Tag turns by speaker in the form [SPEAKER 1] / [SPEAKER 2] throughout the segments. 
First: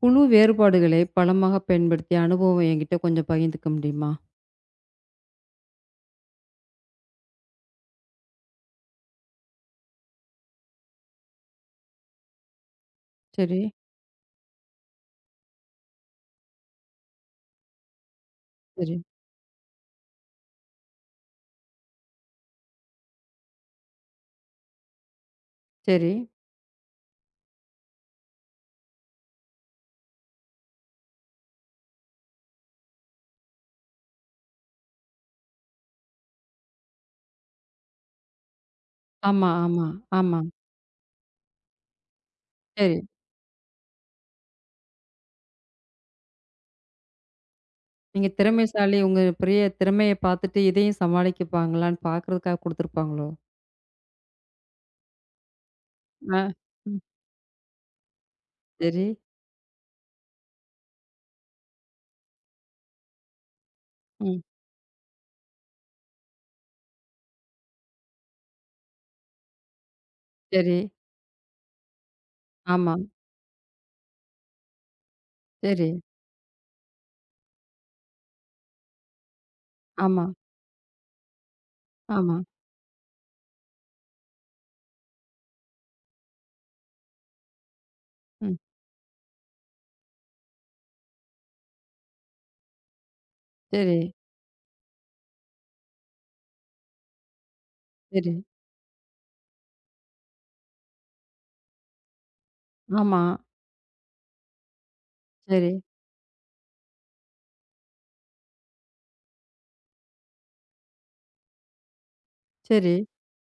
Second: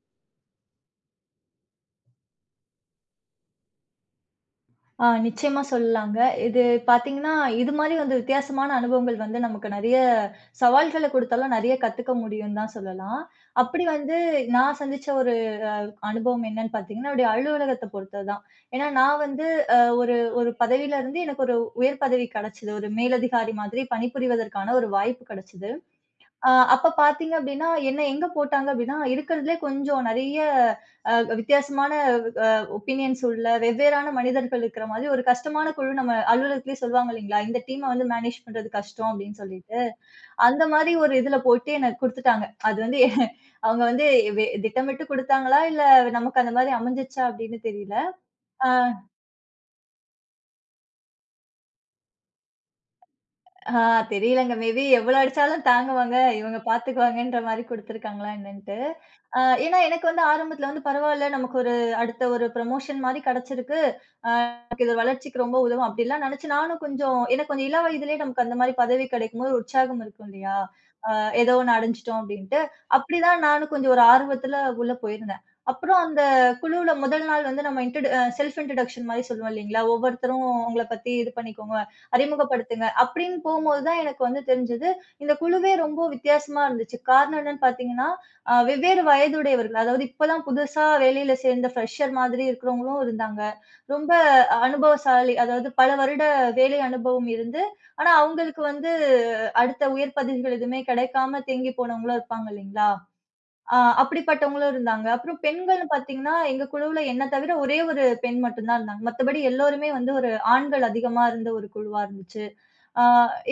[SPEAKER 1] குழு வேறுபாடுகளை பலமாக பயன்படுத்திய அனுபவம் என்கிட்ட கொஞ்சம் பகிர்ந்துக்க முடியுமா?
[SPEAKER 2] நிச்சயமா சொல்லலாங்க. இது பார்த்தீங்கன்னா, இது மாரி வந்து வித்தியாசமான அனுபவங்கள் வந்து நமக்கு நெறைய சவால்கள குடுத்தாலும் நெறைய கத்துக்க முடியும்னு தான் சொல்லலாம்.
[SPEAKER 1] சரி,
[SPEAKER 2] அப்படி வந்து நான் சந்திச்ச ஒரு அனுபவம் என்னன்னு பார்த்தீங்கன்னா, என்னுடைய அலுவலகத்த பொறுத்தது தான். ஏன்னா
[SPEAKER 1] சரி,
[SPEAKER 2] நான் வந்து ஒரு ஒரு பதவியில இருந்து எனக்கு ஒரு உயர் பதவி கெடைச்சது. ஒரு மேலதிகாரி மாதிரி பணிபுரிவதற்கான ஒரு வாய்ப்பு கெடைச்சது.
[SPEAKER 1] சரி.
[SPEAKER 2] அப்ப பார்த்தீங்க அப்டின்னா, என்ன எங்க போட்டாங்க அப்டின்னா, இருக்கிறதுலே கொஞ்சம் நெறைய அ வித்தியாசமான அ ஒபினியன்ஸ் உள்ள வெவ்வேறான மனிதர்கள் இருக்கிற மாதிரி ஒரு கஷ்டமான குழு நம்ம அலுவலகத்திலேயே சொல்லுவாங்க இல்லைங்களா? இந்த டீம்ம வந்து மேனேஜ் பண்றது கஷ்டம் அப்டின்னு
[SPEAKER 1] ஆமா,
[SPEAKER 2] சொல்லிட்டு,
[SPEAKER 1] ஆமா, ஆமா.
[SPEAKER 2] அந்த மாதிரி ஒரு இதுல போட்டு எனக்கு குடுத்துட்டாங்க. அது
[SPEAKER 1] சரி.
[SPEAKER 2] வந்து அவங்க வந்து திட்டமிட்டு குடுத்தாங்களா? இல்ல நமக்கு அந்த மாதிரி அமைஞ்சிச்சா அப்டின்னு தெரியல.
[SPEAKER 1] நீங்க
[SPEAKER 2] அ
[SPEAKER 1] திறமைசாலி உங்க பெரிய திறமைய பார்த்துட்டு இதையும் சமாளிக்கப்பாங்களான்னு பார்க்கறதுக்காக குடுத்துருப்பாங்களோ?
[SPEAKER 2] ஆ தெரியலங்க. மேபி எவ்வளோ அடிச்சாலும் தாங்குவாங்க.
[SPEAKER 1] ஆ.
[SPEAKER 2] இவங்க
[SPEAKER 1] ம்.
[SPEAKER 2] பார்த்துக்குவாங்கன்ற மாரி குடுத்துருக்காங்களா என்னன்ட்டு.
[SPEAKER 1] சரி.
[SPEAKER 2] ஏன்னா எனக்கு வந்து ஆரம்பத்துல வந்து பரவால்ல. நமக்கு ஒரு அடுத்த ஒரு ப்ரமோஷன் மாரி கிடைச்சிருக்கு.
[SPEAKER 1] ம்.
[SPEAKER 2] நமக்கு இது வளர்ச்சிக்கு ரொம்ப உதவும் அப்படிலாம் நினைச்சு நானும் கொஞ்சம் ஏன்னா கொஞ்சம் இள வயதிலேயே நமக்கு அந்த மாதிரி பதவி கிடைக்கும்போது ஒரு உற்சாகம் இருக்கும் இல்லையா?
[SPEAKER 1] சரி.
[SPEAKER 2] அ ஏதோ ஒண்ணு அடைஞ்சுட்டோம் அப்படின்ட்டு.
[SPEAKER 1] ஆமா.
[SPEAKER 2] அப்படிதான் நானும் கொஞ்சம் ஒரு ஆர்வத்துல உள்ள போயிருந்தேன்.
[SPEAKER 1] சரி.
[SPEAKER 2] அப்புறம் அந்த குழுவுல முதல் நாள் வந்து நம்ம இன்ட்ரொட அ செல்ஃப் இன்ட்ரொடக்ஷன் மாரி சொல்லுவோம் இல்லைங்களா?
[SPEAKER 1] ஆமா,
[SPEAKER 2] ஒவ்வொருத்தரும் உங்கள பத்தி இது பண்ணிக்கோங்க,
[SPEAKER 1] ஆமா.
[SPEAKER 2] அறிமுகப்படுத்துங்க அப்படின்னு போம்போது தான் எனக்கு வந்து தெரிஞ்சது, இந்த குழுவே ரொம்ப வித்தியாசமா இருந்துச்சு. காரணம் என்னன்னு பார்த்தீங்கன்னா,
[SPEAKER 1] ம்.
[SPEAKER 2] வெவ்வேறு வயதுடையவர்கள். அதாவது இப்பதான் புதுசா வேலையில சேர்ந்த ஃப்ரெஷர் மாதிரி இருக்கிறவங்களும் இருந்தாங்க.
[SPEAKER 1] சரி,
[SPEAKER 2] ரொம்ப அனுபவசாலி. அதாவது பல வருட வேலை அனுபவம் இருந்து, ஆனா
[SPEAKER 1] சரி.
[SPEAKER 2] அவங்களுக்கு வந்து அடுத்த உயர் பதவிகள் எதுவுமே கிடைக்காம தேங்கி போனவங்களும் இருப்பாங்க இல்லைங்களா?
[SPEAKER 1] ஆமா.
[SPEAKER 2] அ அப்படிப்பட்டவங்களும் இருந்தாங்க. அப்புறம்
[SPEAKER 1] சரி,
[SPEAKER 2] பெண்கள்னு பார்த்தீங்கன்னா, எங்க குழுவுல என்ன தவிர ஒரே ஒரு பெண் மட்டும் தான் இருந்தாங்க. மத்தபடி எல்லோருமே வந்து ஒரு ஆண்கள் அதிகமா இருந்த ஒரு குழுவா இருந்துச்சு.
[SPEAKER 1] சரி,
[SPEAKER 2] ஆ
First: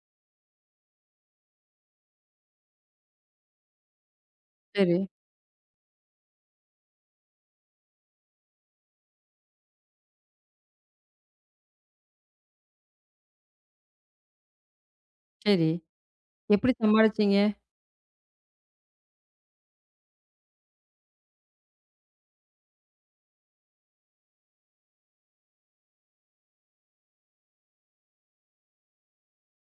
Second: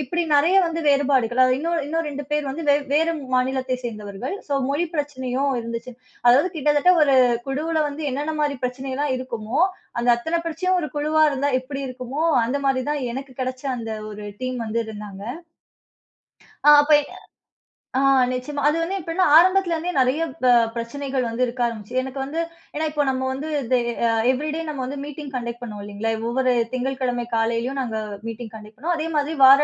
[SPEAKER 2] இப்படி நெறைய வந்து வேறுபாடுகள். அது இன்னும் இன்னும் 2 பேர் வந்து வேற மாநிலத்தை சேர்ந்தவர்கள். ஸோ மொழி
[SPEAKER 1] சரி,
[SPEAKER 2] பிரச்சனையும் இருந்துச்சு. அதாவது கிட்டத்தட்ட ஒரு குழுவுல வந்து என்னென்ன மாரி பிரச்சனைலாம் இருக்குமோ, அந்த அத்தன பிரச்சனையும் ஒரு குழுவா இருந்தா எப்படி இருக்குமோ, அந்த மாரி தான் எனக்கு கிடைச்ச அந்த ஒரு டீம் வந்து இருந்தாங்க.
[SPEAKER 1] சரி.
[SPEAKER 2] அ
[SPEAKER 1] எப்படி
[SPEAKER 2] அப்ப
[SPEAKER 1] சமாளிச்சீங்க?
[SPEAKER 2] ஆ நிச்சயமா. அது வந்து எப்படின்னா, ஆரம்பத்துல இருந்தே நெறைய பிரச்சனைகள் வந்து இருக்க ஆரம்பிச்சுது. எனக்கு வந்து ஏன்னா இப்போ நம்ம வந்து இது எவ்ரிடே நம்ம வந்து மீட்டிங் கண்டக்ட் பண்ணுவோம் இல்லீங்களா? ஒவ்வொரு திங்கட்கிழமை காலையிலயும் நாங்க மீட்டிங் கண்டக்ட் பண்ணுவோம். அதே மாதிரி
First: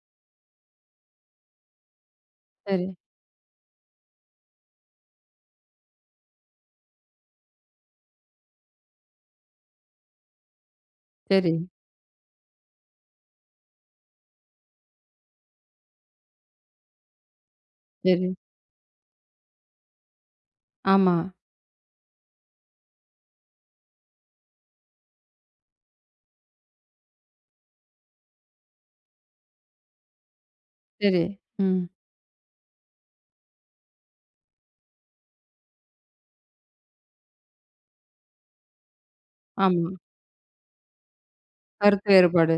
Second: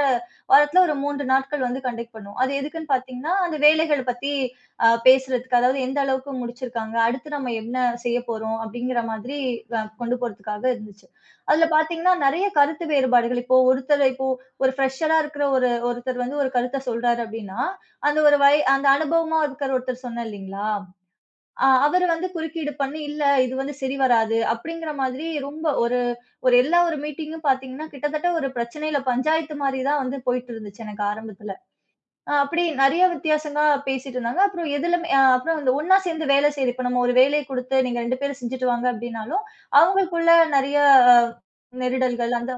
[SPEAKER 2] வாரத்துல ஒரு 3 நாட்கள் வந்து கண்டக்ட் பண்ணுவோம். அது
[SPEAKER 1] சரி,
[SPEAKER 2] எதுக்குன்னு பார்த்தீங்கன்னா, அந்த வேலைகள் பத்தி பேசுறதுக்கு, அதாவது எந்த அளவுக்கு முடிச்சிருக்காங்க, அடுத்து நம்ம என்ன செய்ய போறோம் அப்படிங்கிற மாதிரி கொண்டு போறதுக்காக இருந்துச்சு.
[SPEAKER 1] சரி,
[SPEAKER 2] அதுல பார்த்தீங்கன்னா, நெறைய கருத்து வேறுபாடுகள் இப்போ ஒருத்தர் இப்போ ஒரு ஃப்ரெஷரா இருக்கிற ஒரு ஒருத்தர் வந்து ஒரு கருத்த சொல்றாரு அப்படின்னா, அந்த
[SPEAKER 1] சரி.
[SPEAKER 2] ஒரு அந்த அனுபவமா இருக்கிற ஒருத்தர் சொன்னேன் இல்லீங்களா?
[SPEAKER 1] ஆமா.
[SPEAKER 2] அவரு வந்து குறுக்கீடு பண்ணி, "இல்ல இது வந்து சரி வராது." அப்படிங்கிற மாதிரி ரொம்ப ஒரு ஒரு எல்லா ஒரு மீட்டிங்கும் பார்த்தீங்கன்னா, கிட்டத்தட்ட ஒரு பிரச்சனையில பஞ்சாயத்து மாரி தான் வந்து போயிட்டு இருந்துச்சு எனக்கு
[SPEAKER 1] சரி.
[SPEAKER 2] ஆரம்பத்துல.
[SPEAKER 1] ம்.
[SPEAKER 2] அப்படி நெறைய வித்தியாசமா பேசிட்டு இருந்தாங்க. அப்புறம் எதுலமே அப்புறம் இந்த ஒண்ணா சேர்ந்து வேலை செய்யுது. இப்ப நம்ம ஒரு வேலைய குடுத்து, "நீங்க 2 பேரும் செஞ்சுட்டு வாங்க." அப்படின்னாலும்,
[SPEAKER 1] ஆமா.
[SPEAKER 2] அவங்களுக்குள்ள நெறைய அ
[SPEAKER 1] கருத்து
[SPEAKER 2] நெருடல்கள் அந்த
[SPEAKER 1] வேறுபாடு.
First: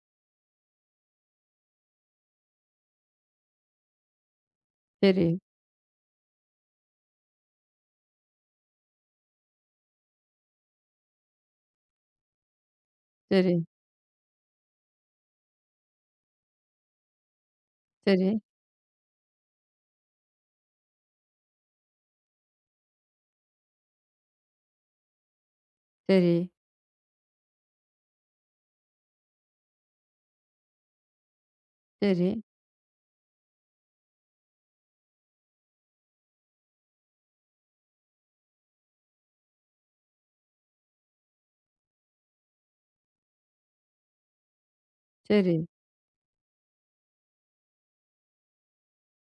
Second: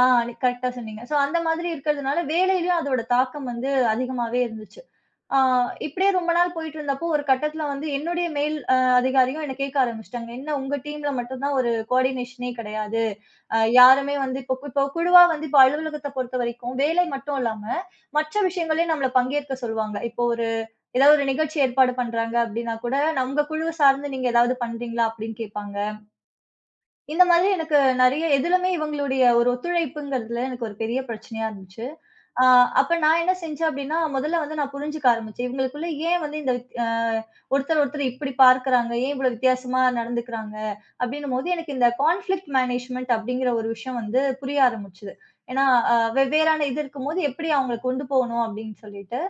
[SPEAKER 2] ஆ கரெக்ட்டா சொன்னீங்க. ஸோ அந்த மாதிரி இருக்கிறதுனால வேலையிலயும் அதோட தாக்கம் வந்து அதிகமாவே இருந்துச்சு.
[SPEAKER 1] சரி,
[SPEAKER 2] ஆ இப்படியே ரொம்ப நாள் போயிட்டு இருந்தப்போ ஒரு கட்டத்தில வந்து என்னுடைய மேல் அதிகாரியும் என்ன கேட்க ஆரம்பிச்சுட்டாங்க. "என்ன உங்க டீம்ல மட்டும் தான் ஒரு கோஆர்டினேஷனே கிடையாது.
[SPEAKER 1] சரி,
[SPEAKER 2] யாருமே வந்து இப்போ இப்போ குழுவா வந்து இப்போ அலுவலகத்த பொறுத்தவரைக்கும் வேலை மட்டும் இல்லாம,
[SPEAKER 1] சரி,
[SPEAKER 2] மற்ற விஷயங்களையும் நம்மள பங்கேற்க சொல்லுவாங்க. இப்போ ஒரு ஏதாவது ஒரு நிகழ்ச்சி ஏற்பாடு பண்றாங்க அப்படின்னா கூட, "உங்க குழுவ சார்ந்து நீங்க ஏதாவது பண்றீங்களா?" அப்படின்னு கேட்பாங்க.
[SPEAKER 1] சரி,
[SPEAKER 2] இந்த மாதிரி எனக்கு நெறைய எதுலமே இவங்களுடைய ஒரு ஒத்துழைப்புங்கிறதுல எனக்கு ஒரு பெரிய பிரச்சனையா இருந்துச்சு.
[SPEAKER 1] சரி,
[SPEAKER 2] ஆ அப்ப நான் என்ன செஞ்சேன் அப்டின்னா, முதல்ல வந்து நான் புரிஞ்சுக்க ஆரம்பிச்சேன். இவங்களுக்குள்ள ஏன் வந்து இந்த வித் அ ஒருத்தர் ஒருத்தர் இப்டி பார்க்குறாங்க? ஏன் இவ்ளோ வித்தியாசமா நடந்துக்கிறாங்க? அப்டின்னும்போது எனக்கு இந்த கான்ஃப்ளிக்ட் மேனேஜ்மென்ட் அப்டிங்கிற ஒரு விஷயம் வந்து புரிய ஆரம்பிச்சது.
[SPEAKER 1] சரி,
[SPEAKER 2] ஏன்னா, வெவ்வேறான இது இருக்கும்போது எப்டி அவங்கள கொண்டு போணும் அப்டின்னு சொல்லிட்டு.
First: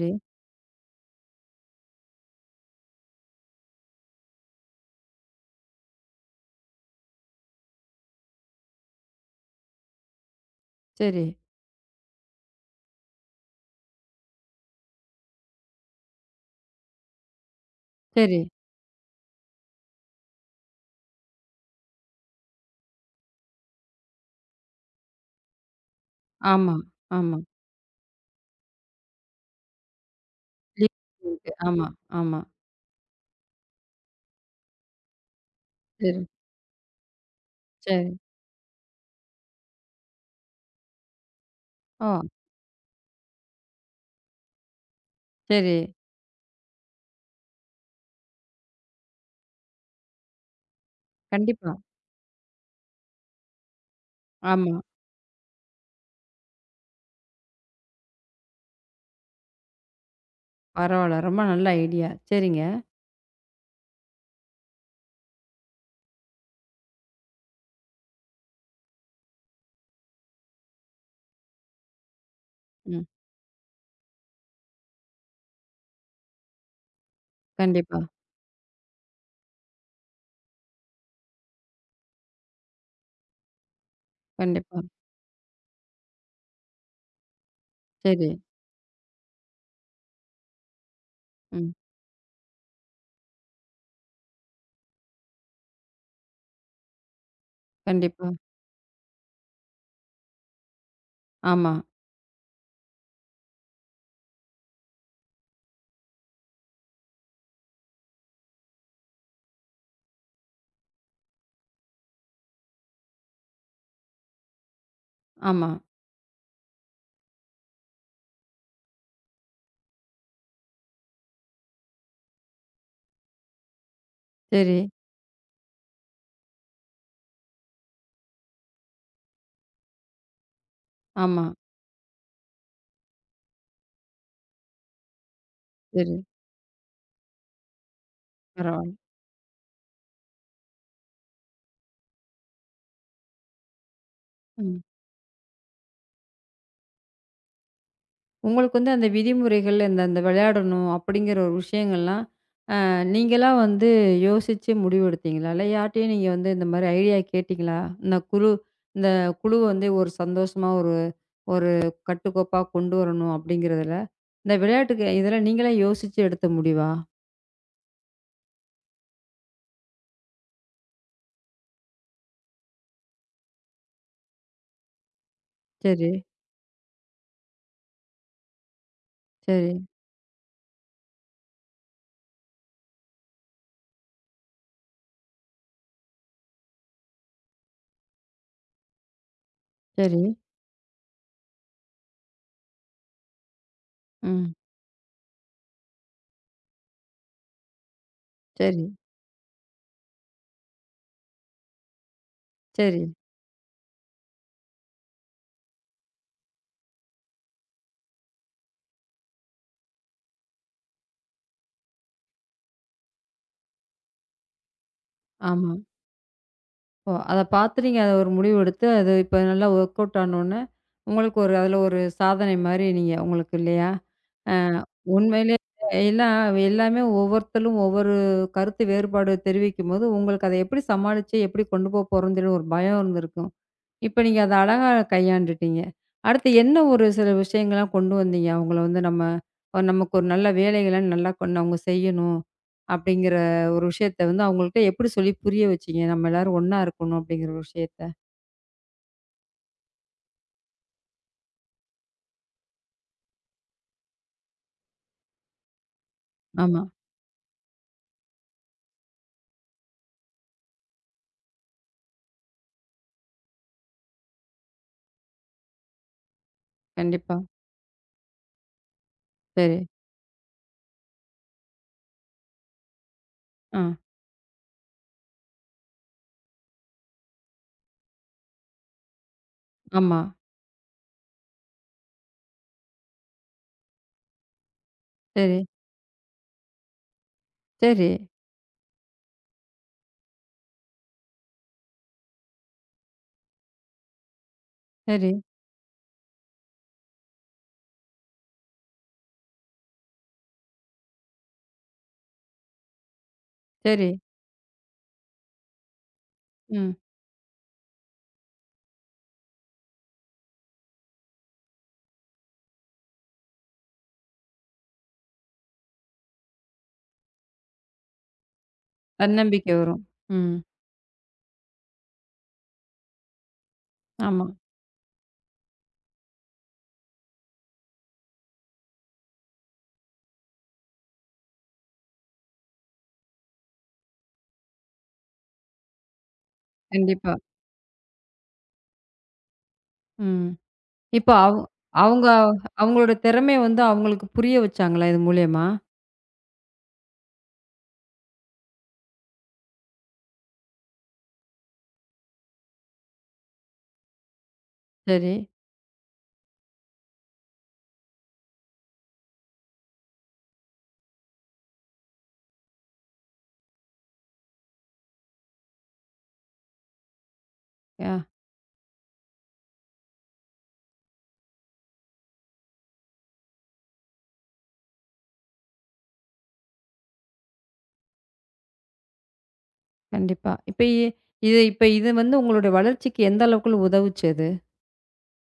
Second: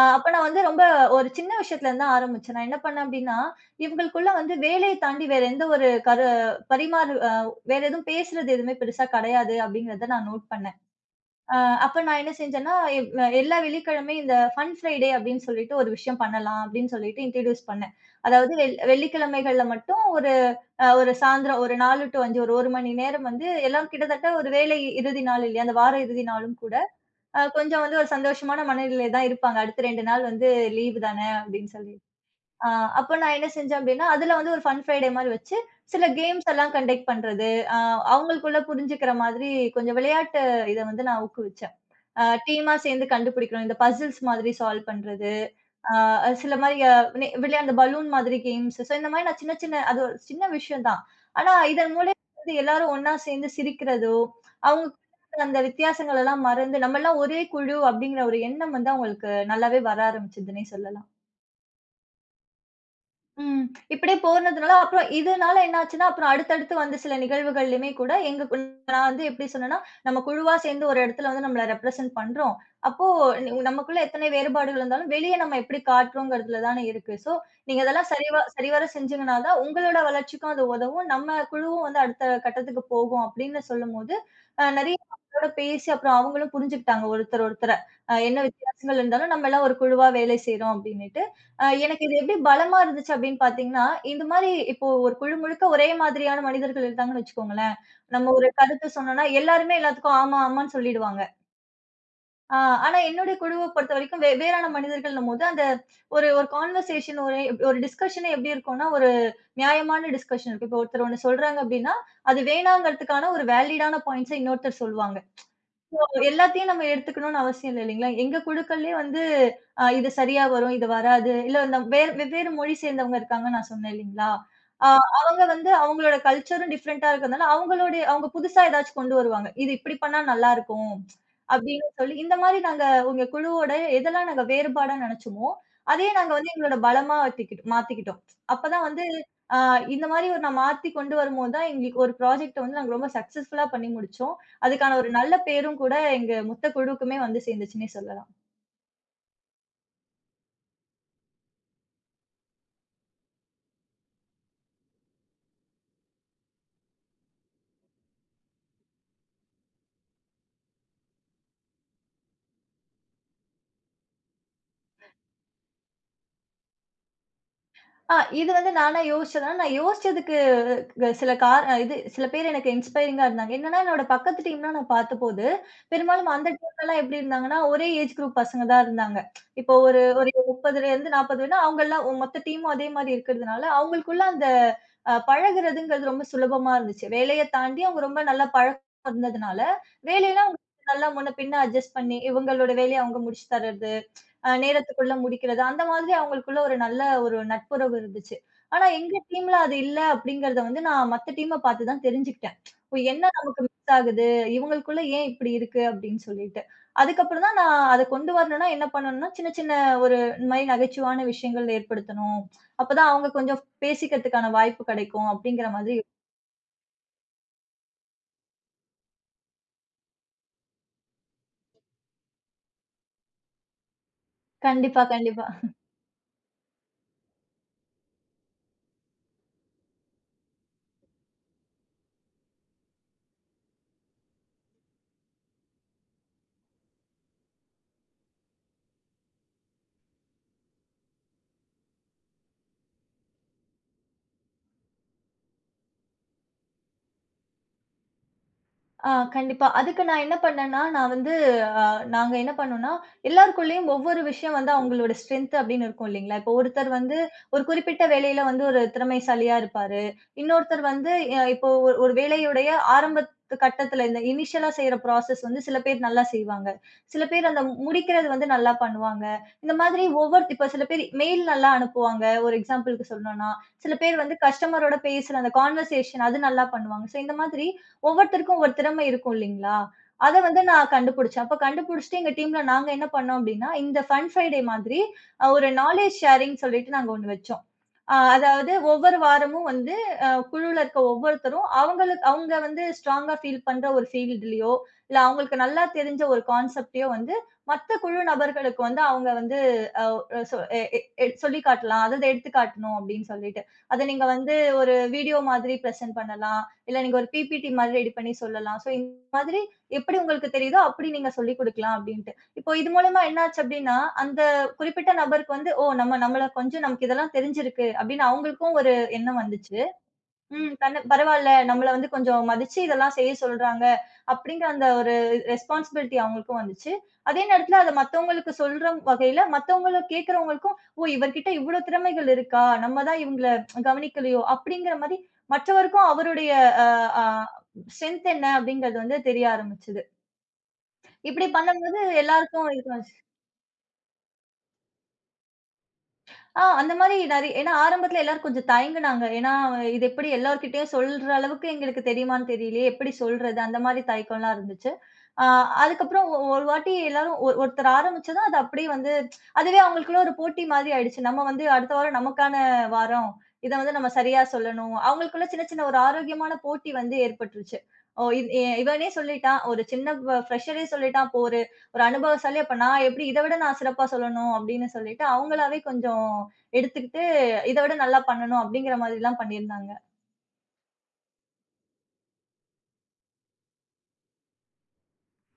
[SPEAKER 2] அப்ப நான் வந்து ரொம்ப ஒரு சின்ன விஷயத்துலருந்து தான் ஆரம்பிச்சேன். நான் என்ன பண்ணேன் அப்டின்னா, இவங்களுக்குள்ள வந்து வேலைய தாண்டி வேற எந்த ஒரு பரிமாறு வேற எதுவும் பேசுறது எதுவுமே பெருசா கெடையாது அப்டிங்கிறத நான் நோட் பண்ணேன்.
[SPEAKER 1] சரி,
[SPEAKER 2] அ அப்ப நான் என்ன செஞ்சேன்னா, எல்லா வெள்ளிக்கிழமை இந்த ஃபன் ஃப்ரைடே அப்படின்னு சொல்லிட்டு ஒரு விஷயம் பண்ணலாம் அப்படின்னு சொல்லிட்டு இன்ட்ரோடியூஸ் பண்ணேன்.
[SPEAKER 1] சரி.
[SPEAKER 2] அதாவது வெள்ளிக்கிழமைகள்ல மட்டும் ஒரு ஒரு சாயந்திரம் ஒரு 4 டூ 5 ஒரு 1 மணி நேரம் வந்து எல்லாம் கிட்டத்தட்ட ஒரு வேலை இறுதி நாள் இல்லையா? அந்த வார இறுதி நாளும்
[SPEAKER 1] ஆமா,
[SPEAKER 2] கூட,
[SPEAKER 1] ஆமா.
[SPEAKER 2] கொஞ்சம் வந்து ஒரு சந்தோஷமான மனநிலை தான் இருப்பாங்க. அடுத்த 2 நாள் வந்து
[SPEAKER 1] லீவ்
[SPEAKER 2] லீவு தானே
[SPEAKER 1] இருக்கு.
[SPEAKER 2] அப்படின்னு
[SPEAKER 1] ஆமா,
[SPEAKER 2] சொல்லி.
[SPEAKER 1] ஆமா.
[SPEAKER 2] அ அப்ப நான் என்ன செஞ்சேன் அப்படின்னா, அதுல வந்து ஒரு ஃபன் ஃப்ரைடே மாரி வச்சு, சில
[SPEAKER 1] சரி,
[SPEAKER 2] கேம்ஸ் எல்லாம் கண்டக்ட் பண்றது, அ
[SPEAKER 1] சரி.
[SPEAKER 2] அவங்களுக்குள்ள புரிஞ்சுக்கிற மாதிரி கொஞ்சம் விளையாட்டு இத வந்து நான் ஊக்குவிச்சேன்.
[SPEAKER 1] ஓ!
[SPEAKER 2] டீமா சேர்ந்து கண்டுபிடிக்கணும். இந்த பசில்ஸ் மாதிரி சால்வ் பண்றது.
[SPEAKER 1] சரி.
[SPEAKER 2] அ சில மாரி அ நெ வெளிய அந்த பலூன் மாதிரி கேம்ஸ். ஸோ இந்த மாரி நான் சின்ன சின்ன அது ஒரு சின்ன விஷயம் தான். ஆனா
[SPEAKER 1] கண்டிப்பா.
[SPEAKER 2] இதன் மூலியம் வந்து எல்லாரும் ஒண்ணா சேர்ந்து சிரிக்கிறதோ,
[SPEAKER 1] ஆமா.
[SPEAKER 2] அவங்க அந்த வித்தியாசங்கள் எல்லாம் மறந்து, நம்மலாம் ஒரே குழு அப்படிங்கிற ஒரு எண்ணம் வந்து அவங்களுக்கு நல்லாவே வர ஆரம்பிச்சதுன்னே சொல்லலாம்.
[SPEAKER 1] பரவால்ல. ரொம்ப நல்ல ஐடியா. சரிங்க.
[SPEAKER 2] ம். இப்படியே போனதுனால அப்புறம் இதனால என்ன ஆச்சுன்னா, அப்புறம் அடுத்தடுத்து வந்த சில நிகழ்வுகள்லயுமே கூட எங்க குழு நான் வந்து எப்படி சொன்னேன்னா, நம்ம குழுவா சேர்ந்து ஒரு இடத்துல வந்து நம்மள ரெப்ரசென்ட் பண்றோம்.
[SPEAKER 1] ம்.
[SPEAKER 2] அப்போ நமக்குள்ள எத்தனை வேறுபாடுகள் இருந்தாலும், வெளிய நம்ம எப்படி காட்டுறோங்கிறதுல தானே இருக்கு. ஸோ, நீங்க
[SPEAKER 1] கண்டிப்பா,
[SPEAKER 2] அதெல்லாம் சரிவர செஞ்சீங்கன்னா தான் உங்களோட வளர்ச்சிக்கும் அது உதவும். நம்ம குழுவும் வந்து அடுத்த கட்டத்துக்கு போகும் அப்படின்னு சொல்லும்போது,
[SPEAKER 1] கண்டிப்பா.
[SPEAKER 2] நெறைய மக்களோட பேசி அப்புறம் அவங்களும் புரிஞ்சுக்கிட்டாங்க ஒருத்தர் ஒருத்தர.
[SPEAKER 1] சரி.
[SPEAKER 2] என்ன வித்தியாசங்கள் இருந்தாலும் நம்ம எல்லாம் ஒரு குழுவா வேலை செய்றோம் அப்படின்னுட்டு.
[SPEAKER 1] ம்.
[SPEAKER 2] எனக்கு இது எப்படி பலமா இருந்துச்சு அப்படின்னு பார்த்தீங்கன்னா, இந்த மாரி இப்போ ஒரு குழு முழுக்க ஒரே மாதிரியான மனிதர்கள் இருந்தாங்கன்னு வச்சுக்கோங்களேன்.
[SPEAKER 1] கண்டிப்பா.
[SPEAKER 2] நம்ம ஒரு கருத்து சொன்னோம்னா, எல்லாருமே எல்லாத்துக்கும் ஆமா, ஆமான்னு சொல்லிடுவாங்க.
[SPEAKER 1] ஆமா,
[SPEAKER 2] ஆ ஆனா என்னுடைய குழுவ பொறுத்தவரைக்கும் வேறான மனிதர்கள்ன்னும்போது, அந்த ஒரு ஒரு கான்வர்சேஷன் ஒரு ஒரு டிஸ்கஷனே எப்படி இருக்கும்னா, ஒரு நியாயமான டிஸ்கஷன் இருக்கும். இப்போ ஒருத்தர் ஒண்ணு சொல்றாங்க அப்படின்னா, அது வேணாங்கிறதுக்கான ஒரு வேலிடான பாயிண்ட்ஸ இன்னொருத்தர் சொல்லுவாங்க.
[SPEAKER 1] ஆமா.
[SPEAKER 2] எல்லாத்தையும் நம்ம எடுத்துக்கணும்னு அவசியம் இல்ல இல்லைங்களா? எங்க குழுக்கள்லயே வந்து இது சரியா வரும், இது வராது. இல்ல இந்த வேறு வெவ்வேறு மொழி சேர்ந்தவங்க இருக்காங்கன்னு நான் சொன்னேன் இல்லைங்களா?
[SPEAKER 1] சரி.
[SPEAKER 2] அ அவங்க வந்து அவங்களோட கல்ச்சரும் டிஃபரெண்ட்டா இருக்கறதுனால, அவங்களுடைய அவங்க புதுசா ஏதாச்சும் கொண்டு வருவாங்க. இது இப்படி பண்ணா நல்லா இருக்கும்.
[SPEAKER 1] ஆமா.
[SPEAKER 2] அப்படின்னு சொல்லி இந்த மாரி நாங்க உங்க குழுவோட எதெல்லாம் நாங்க வேறுபாடா நெனைச்சோமோ, அதே
[SPEAKER 1] சரி.
[SPEAKER 2] நாங்க வந்து எங்களோட பலமா மாத்திக்கிட்டோம். அப்பதான்
[SPEAKER 1] பரவால்ல.
[SPEAKER 2] வந்து அ இந்த மாரி ஒரு நான் மாத்தி கொண்டு வரும்போது தான் எங்களுக்கு ஒரு ப்ராஜெக்ட்ட வந்து நாங்க ரொம்ப சக்சஸ்ஃபுல்லா பண்ணி முடிச்சோம்.
[SPEAKER 1] ம்.
[SPEAKER 2] அதுக்கான ஒரு நல்ல பேரும் கூட எங்க மொத்த குழுவுக்குமே வந்து சேர்ந்துச்சுன்னே சொல்லலாம்.
[SPEAKER 1] உங்களுக்கு வந்து அந்த விதிமுறைகள், அந்த அந்த விளையாடணும் அப்படிங்கிற ஒரு விஷயங்கள்லாம் நீங்களா வந்து யோசிச்சு முடிவெடுத்தீங்களா? இல்ல யார்ட்டயும் நீங்க வந்து இந்த மாரி ஐடியா கேட்டீங்களா? இந்த குழு இந்த குழு வந்து ஒரு சந்தோஷமா ஒரு ஒரு கட்டுக்கோப்பா கொண்டு வரணும் அப்படிங்கிறதுல, இந்த விளையாட்டுக்கு இதில நீங்களே யோசிச்சு எடுத்த முடிவா?
[SPEAKER 2] ஆ இது வந்து நானா யோசிச்சதா, நான் யோசிச்சதுக்கு க சில கார் இது சில பேர் எனக்கு இன்ஸ்பைரிங்கா இருந்தாங்க. என்னன்னா என்னோட பக்கத்து டீம்லாம் நான் பார்த்தபோது,
[SPEAKER 1] சரி,
[SPEAKER 2] பெரும்பாலும் அந்த டீம்லலாம் எப்படி இருந்தாங்கன்னா, ஒரே ஏஜ் குரூப் பசங்க தான் இருந்தாங்க.
[SPEAKER 1] சரி,
[SPEAKER 2] இப்போ ஒரு ஒரு 30லேருந்து 40 வேணா அவங்கலாம் மொத்த டீமும் அதே மாரி இருக்கிறதுனால, அவங்களுக்குள்ள அந்த பழகுறதுங்கிறது ரொம்ப சுலபமா இருந்துச்சு. வேலைய தாண்டி அவங்க ரொம்ப நல்லா பழக்கம் இருந்ததுனால,
[SPEAKER 1] சரி.
[SPEAKER 2] வேலையெல்லாம் அவங்க நல்லா முன்ன பின்ன அட்ஜஸ்ட் பண்ணி, இவங்களோட வேலைய அவங்க முடிச்சு தர்றது,
[SPEAKER 1] ம்.
[SPEAKER 2] நேரத்துக்குள்ள முடிக்கிறது. அந்த மாதிரி அவங்களுக்குள்ள ஒரு நல்ல ஒரு நட்புறவு இருந்துச்சு.
[SPEAKER 1] சரி,
[SPEAKER 2] ஆனா எங்க டீம்ல அது இல்ல அப்படிங்கிறத வந்து நான் மத்த டீம்ம பார்த்து தான் தெரிஞ்சுக்கிட்டேன். ஓ!
[SPEAKER 1] சரி.
[SPEAKER 2] என்ன நமக்கு மிஸ் ஆகுது? இவங்களுக்குள்ள ஏன் இப்படி இருக்கு? அப்படின்னு சொல்லிட்டு. அதுக்கப்புறம் தான் நான் அத கொண்டு வரணும்னா என்ன பண்ணணும்னா, சின்ன சின்ன ஒரு இந்த மாரி நகைச்சுவான விஷயங்கள் ஏற்படுத்தணும். அப்பதான் அவங்க கொஞ்சம் பேசிக்கிறதுக்கான வாய்ப்பு கிடைக்கும் அப்படிங்கிற
[SPEAKER 1] ஆமா.
[SPEAKER 2] மாதிரி.
[SPEAKER 1] ஓ! அத பார்த்து நீங்க அத ஒரு முடிவு எடுத்து, அது இப்ப நல்லா ஒர்க் அவுட் ஆனோனே, உங்களுக்கு ஒரு அதில ஒரு சாதனை மாரி நீங்க உங்களுக்கு இல்லையா? அ
[SPEAKER 2] கண்டிப்பா, கண்டிப்பா.
[SPEAKER 1] உண்மையிலே எல்லாமே ஒவ்வொருத்தரும் ஒவ்வொரு கருத்து வேறுபாடு தெரிவிக்கும்போது, உங்களுக்கு அத எப்படி சமாளிச்சு, எப்படி கொண்டு போறோம்னு சொல்லி ஒரு பயம் இருந்திருக்கும். இப்ப நீங்க அத அழகா கையாண்டுட்டீங்க. அடுத்து என்ன ஒரு சில விஷயங்கள்லாம் கொண்டு வந்தீங்க? அவங்கள வந்து நம்ம நமக்கு ஒரு நல்ல வேலைகள நல்லா கொண்டு அவங்க செய்யணும். அப்படிங்கிற ஒரு விஷயத்த வந்து அவங்கள்ட்ட எப்படி சொல்லி புரிய வச்சீங்க? நம்ம எல்லாரும் ஒண்ணா இருக்கணும் அப்படிங்கிற ஒரு விஷயத்த.
[SPEAKER 2] கண்டிப்பா. அதுக்கு நான் என்ன பண்ணேன்னா, நான் வந்து அ நாங்க என்ன பண்ணோம்னா, எல்லாருக்குள்ளேயும் ஒவ்வொரு விஷயம் வந்து அவங்களோட ஸ்ட்ரென்த் அப்படின்னு இருக்கும் இல்லைங்களா? இப்போ
[SPEAKER 1] ஆமா.
[SPEAKER 2] ஒருத்தர் வந்து ஒரு குறிப்பிட்ட வேலையில வந்து ஒரு திறமைசாலியா இருப்பாரு. இன்னொருத்தர் வந்து இப்போ ஒரு ஒரு வேலையுடைய ஆரம்பத்து கட்டத்துல இந்த இனிஷியலா செய்ற ப்ராசஸ் வந்து சில பேர் நல்லா செய்வாங்க. சில
[SPEAKER 1] கண்டிப்பா.
[SPEAKER 2] பேர் அந்த முடிக்கிறது வந்து நல்லா பண்ணுவாங்க. இந்த
[SPEAKER 1] சரி.
[SPEAKER 2] மாதிரி ஒவ்வொரு இப்ப சில பேர் மெயில் நல்லா அனுப்புவாங்க. ஒரு எக்ஸாம்பிள்க்கு சொல்லணும்னா,
[SPEAKER 1] ஆ.
[SPEAKER 2] சில பேர் வந்து கஸ்டமரோட பேசுற அந்த கான்வர்சேஷன் அது நல்லா பண்ணுவாங்க. ஸோ இந்த மாதிரி ஒவ்வொருத்தருக்கும் ஒவ்வொரு திறமை இருக்கும் இல்லைங்களா?
[SPEAKER 1] ஆமா.
[SPEAKER 2] அத வந்து நான் கண்டுபிடிச்சேன். அப்ப கண்டுபிடிச்சுட்டு எங்க டீம்ல நாங்க என்ன பண்ணோம் அப்டின்னா, இந்த ஃபன் ஃப்ரைடே மாதிரி
[SPEAKER 1] சரி.
[SPEAKER 2] ஒரு நாலேட்ஜ் ஷேரிங்ன்னு சொல்லிட்டு நாங்க ஒண்ணு வச்சோம்.
[SPEAKER 1] சரி.
[SPEAKER 2] அதாவது ஒவ்வொரு வாரமும் வந்து குழுல இருக்க ஒவ்வொருத்தரும் அவங்களுக்கு அவங்க வந்து ஸ்ட்ராங்கா ஃபீல் பண்ற ஒரு ஃபீல்டுலயோ, இல்ல
[SPEAKER 1] சரி.
[SPEAKER 2] அவங்களுக்கு நல்லா தெரிஞ்ச ஒரு கான்செப்ட்டயோ வந்து மத்த குழு நபர்களுக்கு வந்து அவங்க வந்து அ சொ எ எ சொல்லிக் காட்டலாம். அதாவது எடுத்துக் காட்டணும் அப்படின்னு சொல்லிட்டு. அத
[SPEAKER 1] சரி.
[SPEAKER 2] நீங்க வந்து ஒரு வீடியோ மாதிரி பிரசன்ட் பண்ணலாம்.
[SPEAKER 1] ம்.
[SPEAKER 2] இல்ல நீங்க ஒரு பிபிடி மாதிரி ரெடி பண்ணி சொல்லலாம். ஸோ இந்த மாதிரி எப்படி உங்களுக்கு தெரியுதோ அப்படி நீங்க சொல்லிக் குடுக்கலாம் அப்படின்ட்டு. இப்போ இது மூலமா என்னாச்சு அப்டின்னா, அந்த குறிப்பிட்ட நபருக்கு வந்து, "ஓ! நம்ம நம்மள கொஞ்சம் நமக்கு இதெல்லாம் தெரிஞ்சிருக்கு." அப்படின்னு அவங்களுக்கும் ஒரு எண்ணம்
[SPEAKER 1] தன்னம்பிக்கை
[SPEAKER 2] வந்துச்சு.
[SPEAKER 1] வரும். ம்.
[SPEAKER 2] ம் தன்ன பரவால்ல. நம்மள வந்து கொஞ்சம் மதிச்சு இதெல்லாம் செய்ய சொல்றாங்க.
[SPEAKER 1] ஆமா.
[SPEAKER 2] அப்படிங்கிற அந்த ஒரு ரெஸ்பான்சிபிலிட்டி அவங்களுக்கும் வந்துச்சு. அதே நேரத்துல அத மத்தவங்களுக்கு சொல்ற வகையில, மத்தவங்கள கேட்கிறவங்களுக்கும், "ஓ! இவர்கிட்ட இவ்ளோ திறமைகள் இருக்கா? நம்ம தான் இவங்கள கவனிக்கலையோ!" அப்படிங்கிற மாரி மற்றவருக்கும் அவருடைய அ அ
[SPEAKER 1] கண்டிப்பா.
[SPEAKER 2] ஸ்ட்ரென்த் என்ன அப்படிங்கிறது வந்து தெரிய ஆரம்பிச்சது.
[SPEAKER 1] ம். இப்ப
[SPEAKER 2] இப்படி
[SPEAKER 1] அவ்
[SPEAKER 2] பண்ணும்போது
[SPEAKER 1] அவங்க
[SPEAKER 2] எல்லாருக்கும் இது
[SPEAKER 1] அவங்களோட திறமைய வந்து அவங்களுக்கு புரிய வச்சாங்களா இது மூலியமா?
[SPEAKER 2] அந்த மாரி நெறைய ஏன்னா ஆரம்பத்துல எல்லாரும் கொஞ்சம் தயங்குனாங்க. ஏன்னா இது எப்படி எல்லார்கிட்டயும் சொல்ற அளவுக்கு எங்களுக்கு தெரியுமான்னு தெரியலையே! எப்படி சொல்றது? அந்த மாரி தயக்கம்லாம் இருந்துச்சு.
[SPEAKER 1] சரி.
[SPEAKER 2] ஆ அதுக்கப்புறம் ஒரு வாட்டி எல்லாரும் ஒருத்தர் ஆரம்பிச்சதும் அது அப்படியே வந்து அதுவே அவங்களுக்குள்ள ஒரு போட்டி மாதிரி ஆயிடுச்சு. நம்ம வந்து அடுத்த வாரம் நமக்கான வாரம். இத வந்து நம்ம சரியா சொல்லணும். அவங்களுக்குள்ள சின்ன சின்ன ஒரு ஆரோக்கியமான போட்டி வந்து ஏற்பட்டுருச்சு.
[SPEAKER 1] யா
[SPEAKER 2] ஓ! இ இ இவனே சொல்லிட்டான். ஒரு சின்ன ஃப்ரெஷரே சொல்லிட்டான். அப்போ ஒரு ஒரு அனுபவசாலி அப்ப நான் எப்படி இத விட நான் சிறப்பா சொல்லணும் அப்படின்னு சொல்லிட்டு அவங்களாவே கொஞ்சம் எடுத்துக்கிட்டு, இத விட நல்லா பண்ணணும் அப்படிங்கிற மாதிரிலாம் பண்ணியிருந்தாங்க.
[SPEAKER 1] கண்டிப்பா. இப்ப இது வந்து உங்களுடைய வளர்ச்சிக்கு எந்த அளவுக்குள்ள உதவுச்சு அது?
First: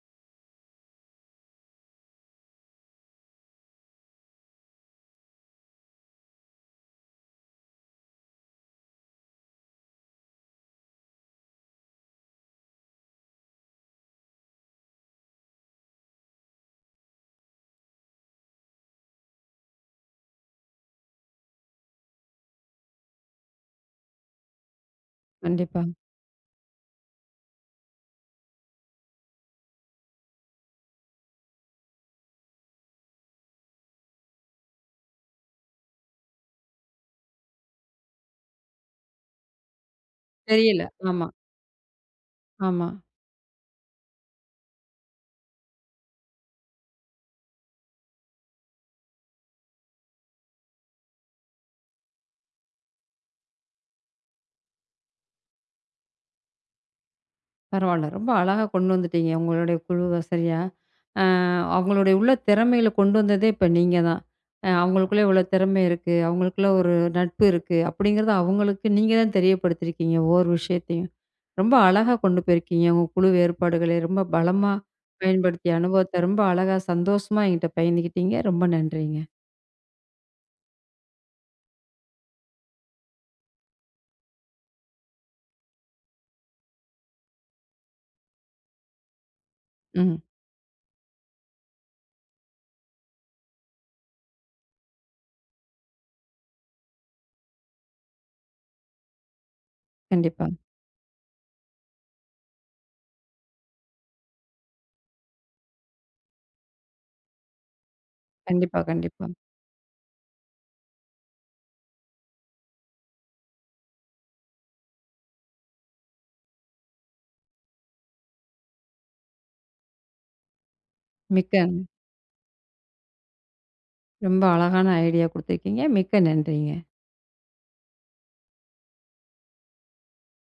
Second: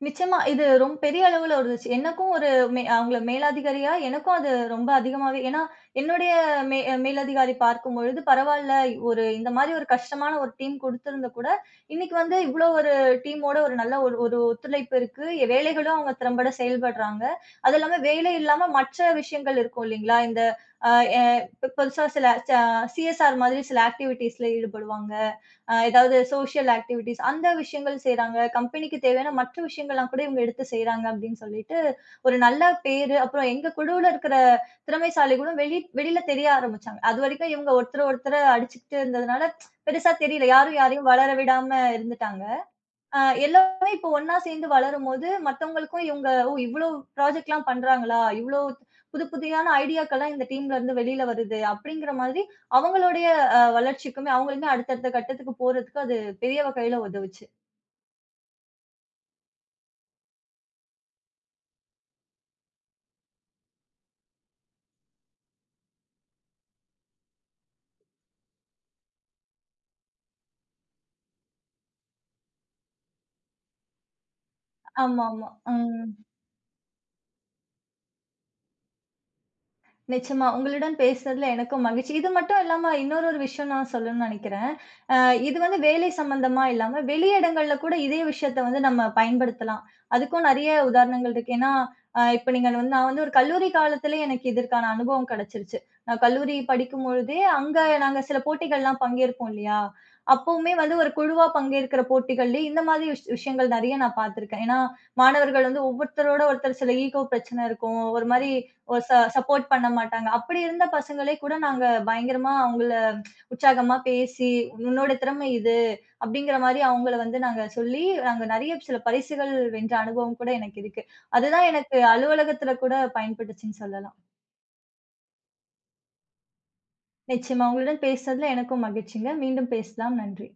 [SPEAKER 2] நிச்சயமா இது ரொம்ப பெரிய அளவுல இருந்துச்சு. எனக்கும் ஒரு அவங்கள மேலதிகாரியா எனக்கும் அது ரொம்ப அதிகமாவே ஏன்னா, என்னுடைய மே மேலதிகாரி பார்க்கும்பொழுது பரவால்ல, ஒரு இந்த மாரி ஒரு கஷ்டமான ஒரு டீம் குடுத்திருந்தா கூட, இன்னைக்கு வந்து இவ்ளோ ஒரு டீமோட ஒரு நல்ல ஒரு ஒரு ஒத்துழைப்பு இருக்கு. வேலைகளும் அவங்க திறம்பட செயல்படுறாங்க. அது இல்லாம வேலை இல்லாம மற்ற விஷயங்கள் இருக்கும் இல்லைங்களா? இந்த அ எ பெ பெருசா சில சிஎஸ்ஆர் மாதிரி சில ஆக்டிவிட்டீஸ்ல ஈடுபடுவாங்க.
[SPEAKER 1] கண்டிப்பா.
[SPEAKER 2] ஏதாவது சோசியல் ஆக்டிவிட்டீஸ் அந்த விஷயங்கள் செய்றாங்க. கம்பெனிக்கு தேவையான மற்ற விஷயங்கள்லாம் கூட இவங்க எடுத்து செய்றாங்க அப்படின்னு சொல்லிட்டு, ஒரு நல்ல பேரு, அப்புறம் எங்க குழுவுல இருக்கிற திறமைசாலிகளும் வெளியில தெரிய ஆரம்பிச்சாங்க. அதுவரைக்கும் இவங்க ஒருத்தர ஒருத்தர அடிச்சுக்கிட்டு இருந்ததுனால, பெருசா தெரியல. யாரும்
[SPEAKER 1] தெரியல.
[SPEAKER 2] யாரையும்
[SPEAKER 1] ஆமா,
[SPEAKER 2] வளர விடாம இருந்துட்டாங்க.
[SPEAKER 1] ஆமா.
[SPEAKER 2] அ எல்லாமே இப்போ ஒண்ணா சேர்ந்து வளரும்போது, மத்தவங்களுக்கும் இவங்க "ஓ! இவ்ளோ ப்ராஜெக்ட்லாம் பண்றாங்களா? இவ்ளோ புதியான ஐடியாக்கள்லாம் இந்த டீம்ல இருந்து வெளியில வருது." அப்படிங்கிற மாதிரி அவங்களுடைய வளர்ச்சிக்குமே அவங்களுமே அடுத்தடுத்த கட்டத்துக்கு போறதுக்கு அது பெரிய வகையில உதவுச்சு.
[SPEAKER 1] பரவால்ல. ரொம்ப அழகா கொண்டு வந்துட்டீங்க உங்களுடைய குழுவ சரியா. அ அவங்களுடைய உள்ள திறமையில கொண்டு வந்ததே இப்ப நீங்க தான். அவங்களுக்குள்ள இவ்வளோ திறமை இருக்கு. அவங்களுக்குள்ள ஒரு நட்பு இருக்கு. அப்படிங்கிறத அவங்களுக்கு நீங்க தான் தெரியப்படுத்தியிருக்கீங்க ஒவ்வொரு விஷயத்தையும். ரொம்ப அழகா கொண்டு போயிருக்கீங்க. உங்க குழு வேறுபாடுகளை ரொம்ப பலமா
[SPEAKER 2] ஆமாமா.
[SPEAKER 1] பயன்படுத்திய
[SPEAKER 2] ம்.
[SPEAKER 1] அனுபவத்த ரொம்ப அழகா சந்தோஷமா என்கிட்ட பகிர்ந்துக்கிட்டீங்க. ரொம்ப நன்றிங்க.
[SPEAKER 2] நிச்சயமா. உங்களுடன் பேசுனதுல எனக்கும் மகிழ்ச்சி. இது மட்டும் இல்லாம இன்னொரு ஒரு விஷயம் நான் சொல்லணும்னு நெனைக்கிறேன். அ இது வந்து வேலை சம்மந்தமா இல்லாம, வெளி இடங்கள்ல கூட இதே விஷயத்த வந்து நம்ம பயன்படுத்தலாம்.
[SPEAKER 1] ம்.
[SPEAKER 2] அதுக்கும் நெறைய உதாரணங்கள் இருக்கு. ஏன்னா, இப்ப நீங்க வந்து நான் வந்து ஒரு கல்லூரி காலத்திலேயே எனக்கு இதற்கான அனுபவம் கிடைச்சிருச்சு. நான் கல்லூரி படிக்கும்பொழுதே, அங்க நாங்க சில போட்டிகள்லாம் பங்கேற்போம் இல்லையா?
[SPEAKER 1] கண்டிப்பா.
[SPEAKER 2] அப்பவுமே வந்து ஒரு குழுவா பங்கேற்கிற போட்டிகள்லயே இந்த மாதிரி விஷயங்கள் நெறைய நான் பார்த்துருக்கேன். ஏன்னா, மாணவர்கள் வந்து ஒவ்வொருத்தரோட ஒருத்தர் சில ஈகோ பிரச்சனை இருக்கும். ஒரு மாரி
[SPEAKER 1] கண்டிப்பா,
[SPEAKER 2] ஒரு
[SPEAKER 1] கண்டிப்பா.
[SPEAKER 2] சப்போர்ட் பண்ண மாட்டாங்க. அப்படி இருந்த பசங்களே கூட நாங்க பயங்கரமா அவங்கள உற்சாகமா பேசி, "உன்னோட திறமை இது." அப்படிங்கிற மாரி அவங்கள வந்து நாங்க சொல்லி, நாங்க நெறைய சில பரிசுகள் வென்ற அனுபவம் கூட எனக்கு இருக்கு.
[SPEAKER 1] மிக்க
[SPEAKER 2] அதுதான் எனக்கு அலுவலகத்துல கூட பயன்பட்டுச்சுன்னு சொல்லலாம்.
[SPEAKER 1] ரொம்ப அழகான ஐடியா குடுத்துருக்கீங்க. மிக்க நன்றிங்க.
[SPEAKER 2] நிச்சயமா உங்களுடன் பேசுனதுல எனக்கும் மகிழ்ச்சிங்க. மீண்டும் பேசலாம். நன்றி.